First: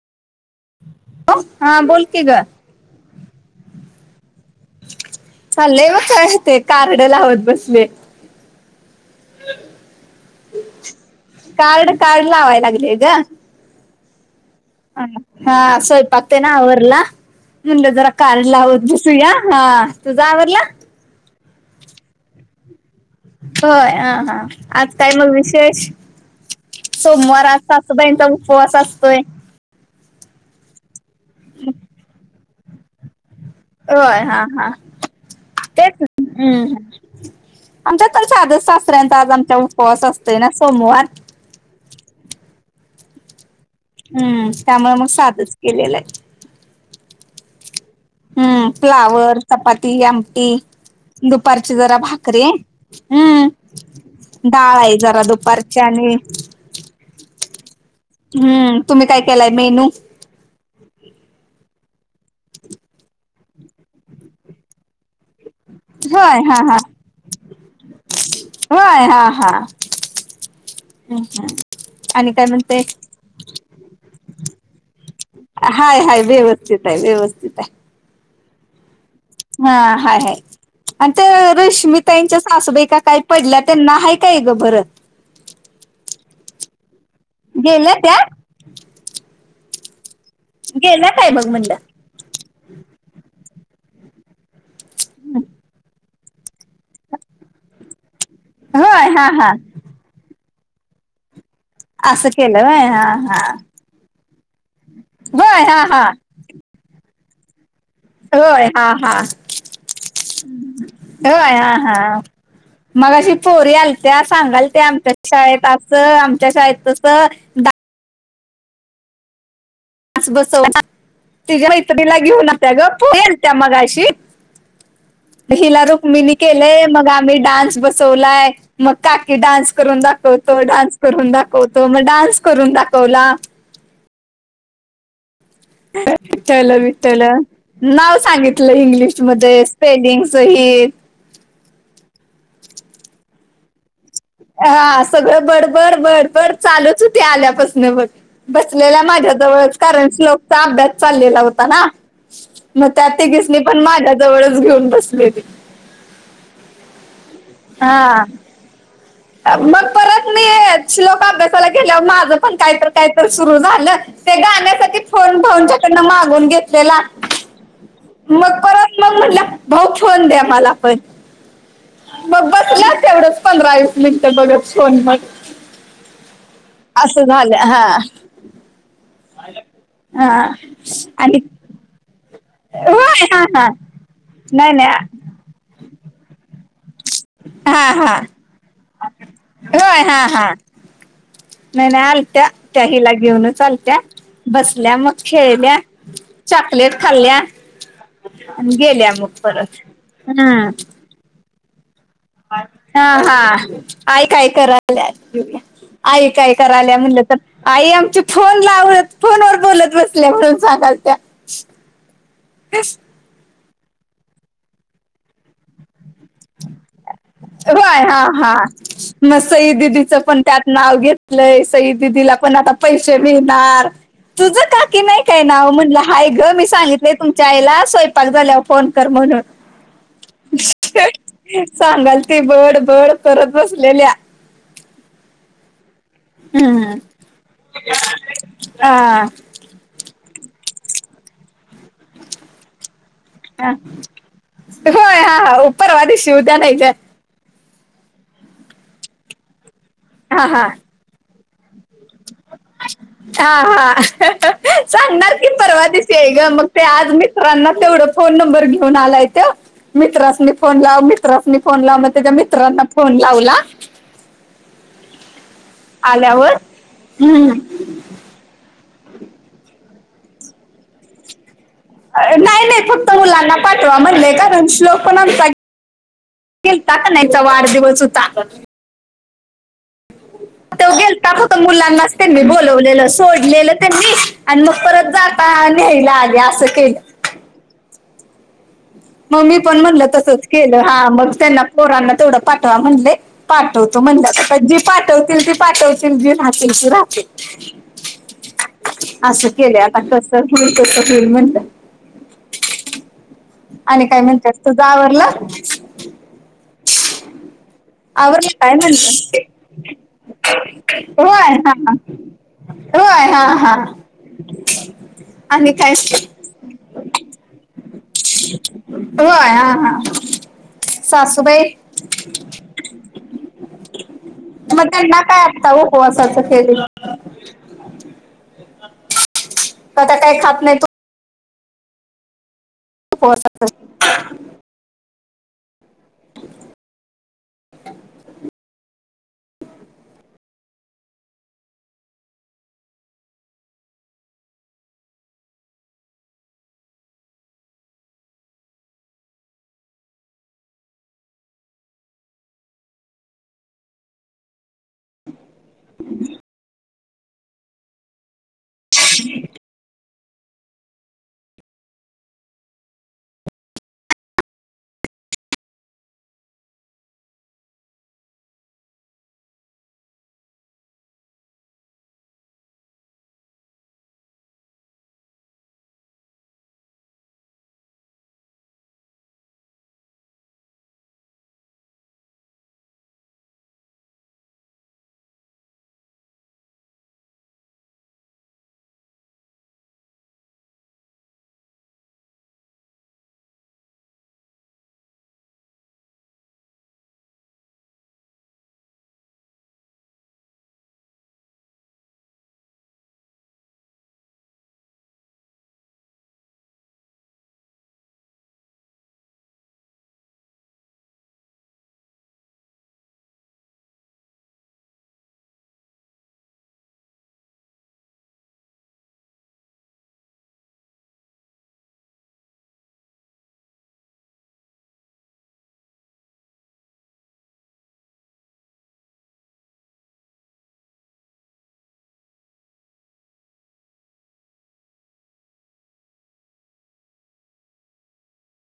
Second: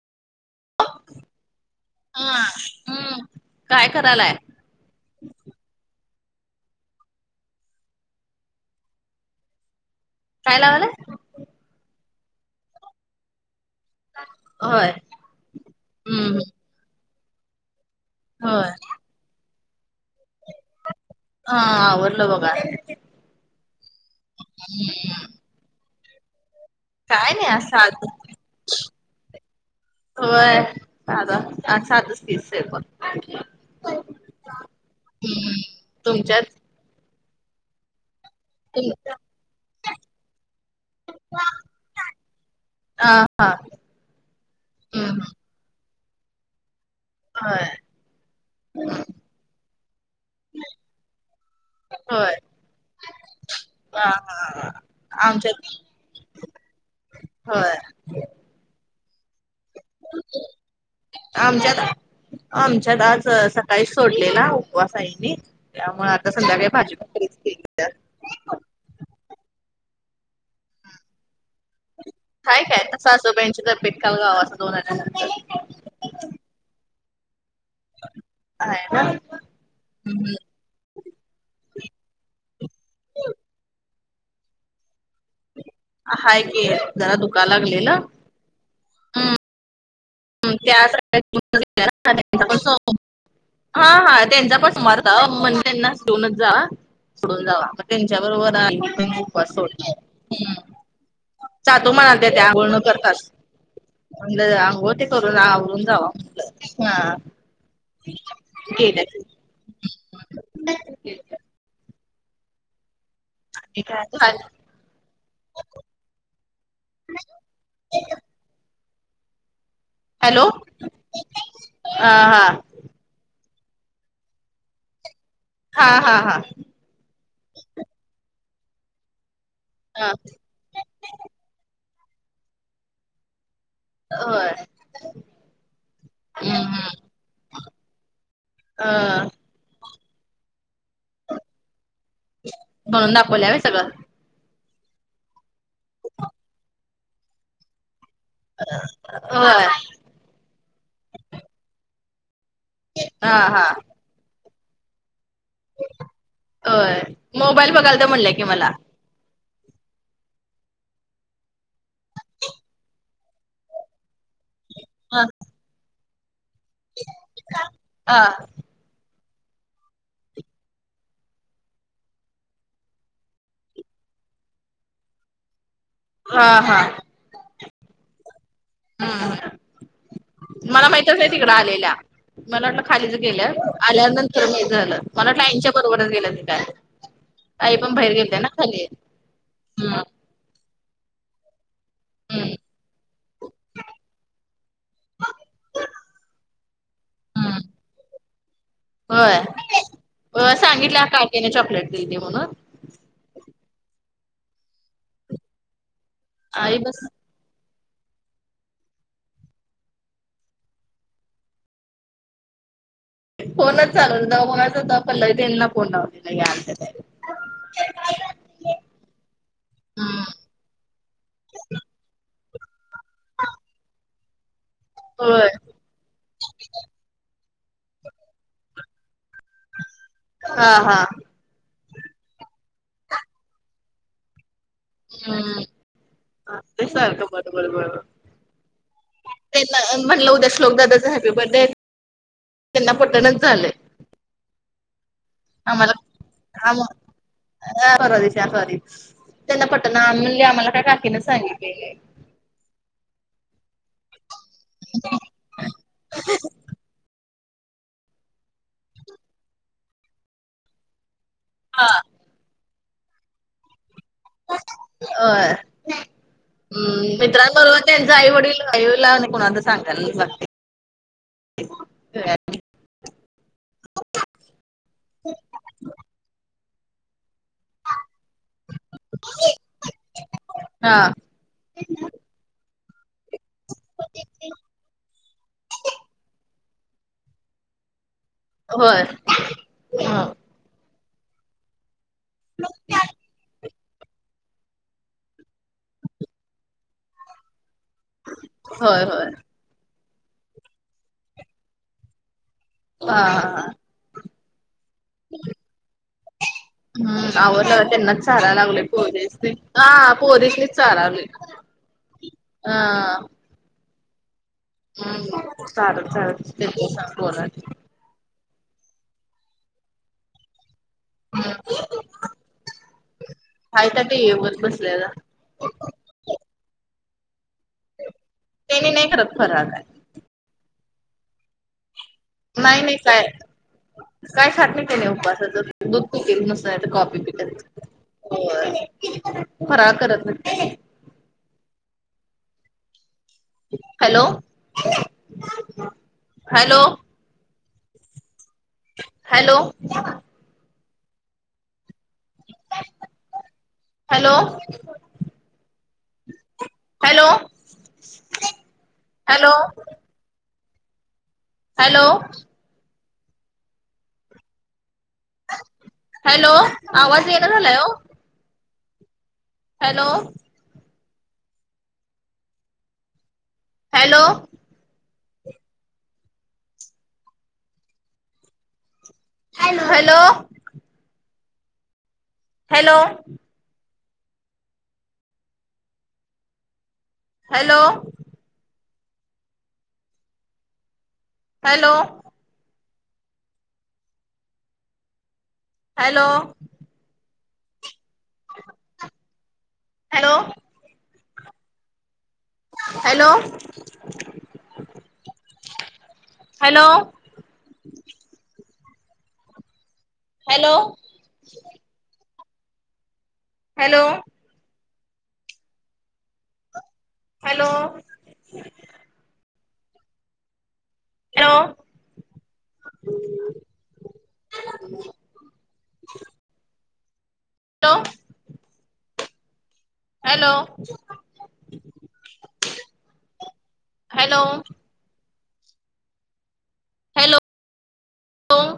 [unintelligible] हां बोल की हा ग हं, काय करालाय? चालय ब काय होतय कार्ड लावत बसले. काय लावालय? कार्ड कार्ड लावाय लागले ग. होय. हा स्वयंपाक हम्म तेन आवरला, म्हणलं जरा कार्ड होय लावत बस चुया हा, तुझ आवरडल. हा आवरलं बघा. होय हा हा आज काय मग विशेष. काय नाही सोमवार आज साध सासुबईनचा उपवास असतोय. होय, साधा आज साधच की स्वयंपाक. होय, हा हा, हम्म तेच हम्म तुमच्यात हम्म. आमच्यात पण साधच तुम सासऱ्यांचा आज आमच्या उपवास असतोय ना सोमवार. [unintelligible] हा हा. हम्म त्यामुळ म हम्म साधच केलेलंय. होय. हम्म फ्लावर, चपाती, आमटी. दुपारची जरा होय भाकरी, हम्म. हा हा डाळ आहे जरा आमच्यात दुपारची आणि. होय हम्म तुम्ही काय केलाय मेनू. [unintelligible] आमच्यात, आमच्यात आज सकाळी सोडलेला उपवास आईनी. त्यामुळ आता हा संध्याकाळी भाजी भाकरीच केली. होय हा हा, ह हा. आणि हाय म्हणते काय आता सासुबाईंची तब्येत काल गावासंन जाऊन आल्यानंतर हाय हाय व्यवस्थित आहे व्यवस्थित आहे आहे ना हम्म हां हाय हाय आणि ते रश्मिताईंच्या सासूबाईं का काय पडल्या त्यांना आहे काय गं बर हाय की जरा दुखायला गेल्या लागलेलं त्या हम्म त्या गेल्या काय बघ म्हणलं [unintelligible] हां हां तेंचा पण सोमवार होता म्हण त्यांना जेऊनच जा सोडून जावा मग त्यांच्या बरोबर होय आम्हीपण हा हा उपवास सोडला हम्म जातो असं म्हणालत्या त्या केलं आंघोळ न होय हा करताच हा म्हणलं आंघोळ ते करुन होय हा हा जावा म्हंटल होय हां हां होय हां हा मगाशी पोरी आणि काय आलत्या झालं? सांगाल ते आमच्या शाळेत अस आमच्या शाळेत तस हॅलो बसव तिझ्या हा मैत्रीला हा घेऊन त्या ग त्या मगाशी हिला हा हा रुक्मिणी हा केलय मग मी डान्स बसवलाय मग काकी डान्स करून हा दाखव तो डान्स करून दाखवतो मग डान्स करून दाखवला होय हम्म विठ्ठल हम्म विठ्ठल नाव सांगितलं अ इंग्लिशमध्ये स्पेलिंग सहित म्हणून दाखवल्या होय सगळं हा सगळं बडबड बडबड चालूच होते आल्यापासून बघ बसलेल्या माझ्या होय जवळच कारण श्लोकचा अभ्यास चाललेला होता ना मग त्या हा तिघिसनी हा पण माझ्या जवळच घेऊन बसलेली होय मोबाईल बघालतो हा म्हणल्या कि मला मग परत मी श्लोक अभ्यासाला गेल्यावर माझं पण काहीतर काहीतर सुरू झालं ते गाण्यासाठी ह फोन भाऊंच्याकडून मागून घेतलेला हा [unintelligible] मला पण मग बसलो तेवढंच पंधरा वीस मिनिटं बघत फोन मग हा हा अस झालं हा हम्म हा आणि आलेला मला वाटलं खालीच होय हा हा गेल्यात आल्यानंतर माहीत नाही झालं नाही ताईंच्या बरोबरच गेलं कि काय आई हा पण बाहेर हा गेलत्या ना खाली हम्म होय हा हा. नाही नाही आलत्या हम्म त्या हिला घेऊनच आलत्या बसल्या मग खेळल्या चॉकलेट खाल्ल्या हम्म गेल्या मग होय परत हा तेन चॉकलेट दिलती म्हणून हा हा, आई काय कराल्यात, आई काय कराल्या म्हलं तर आई आमची फोन लावत फोनवर बोलत बसल्या म्हणून सांगालत्या. [unintelligible] फोनच चालू हुता, तेव्हा कुणाचा हुता, पल्लवी ताईंना फोन लावत होत्या ह्या आत्या ताई. व्हय हा हा. म सई दिदीचं हम्म पण त्यात नाव घेतलंय सई दिदीला पण आता पैसे मिळणार, तुझ काकी नाही काय होय नाव म्हणला हाय ग, मी सांगितलेय तुमच्या आईला स्वयंपाक झाल्यावर फोन कर म्हणून. हा हा सांगालती, बड बड कर बसलेल्या. हम्म हम्म लई सारखं बड बड बड हा त्यांना म्हटलं उद्या श्लोक दादाचा हॅपी बर्थडे, त्यांना पटनाच. हा होय हा. [unintelligible] हा परवा दिवशी उद्या नाही त्यांना का पटन मी म्हणलं हा आम्हाला हा काय काकीनं सांगितलेली हाय. हा हा. सांगणार की, परवा दिवसी हाय ग, मग ते आज मी रानात तेवढ फोन नंबर घेऊन आलाय त्यो, मित्रासनी फोन लाव मित्रासनी फोन लाव, म त्याच्या मित्रांना फोन लावला. होय, आल्यावर हम्म हम्म. मित्रांबरोबर त्यां आईवडील राहिल्या आणि कोणाला तरी सांगायलाच लागतंय. अह नाय नाय फक्त मुलांना पाठवा म्हणलंय कारण श्लोक पण आमचा गेलता क नाय तवा आठ दिवस हुता. हा. त्या फक्त मुलांनाच त्यांनी बोलवलेलं अस तोडलेलं त्यांनी आणि मग परत जाता, न्यायला आली असं केलं होय. म मी पण म्हणलं तसंच केलं हा मग त्यांना पोरांना तेवढं पाठवा म्हणलंय पाठवतो म्हणल्यात, आता जी पाठवतील ती पाठवतील, जी राहतील ती राहतील. होय होय असं केलंय आता, कस हुईल कस हुईल म्हणलं. हा. आणि काय म्हणत्यास, तुझं आवरल? हम्म आवरल, त्यांनाच चाराय आवरलं काय लागलोय पोरीसनी, हा पोरीसनी व्हय हा हा, व्हय हा हा. [unintelligible] हम् आणि काय चारत चारत, त्यांच्या संग बोला. व्हय हा हा. हम्म सासूबाई? हाय त्या टीव्ही बघत मग बसलेला त्यांना काय आता उपवासाचं केलेलं? त्यानी नाही करतं फराळ काय. म त्या काय खात नाहीत नाही मी काय, उपवास काय खात नाही तेनी उपवासाचं. दूध पित्यात नुसतं नाही तर कॉपी पित्यात. होय फराळ करत नाहीत ते. Hello hello hello hello hello, hello hello hello, आवाज येईना झालाय ओ. Hello hello hello, hello hello hello hello hello hello hello, hello. Hello hello hello hello. ह [unintelligible] हॅलो. Hello, hello. हॅलो..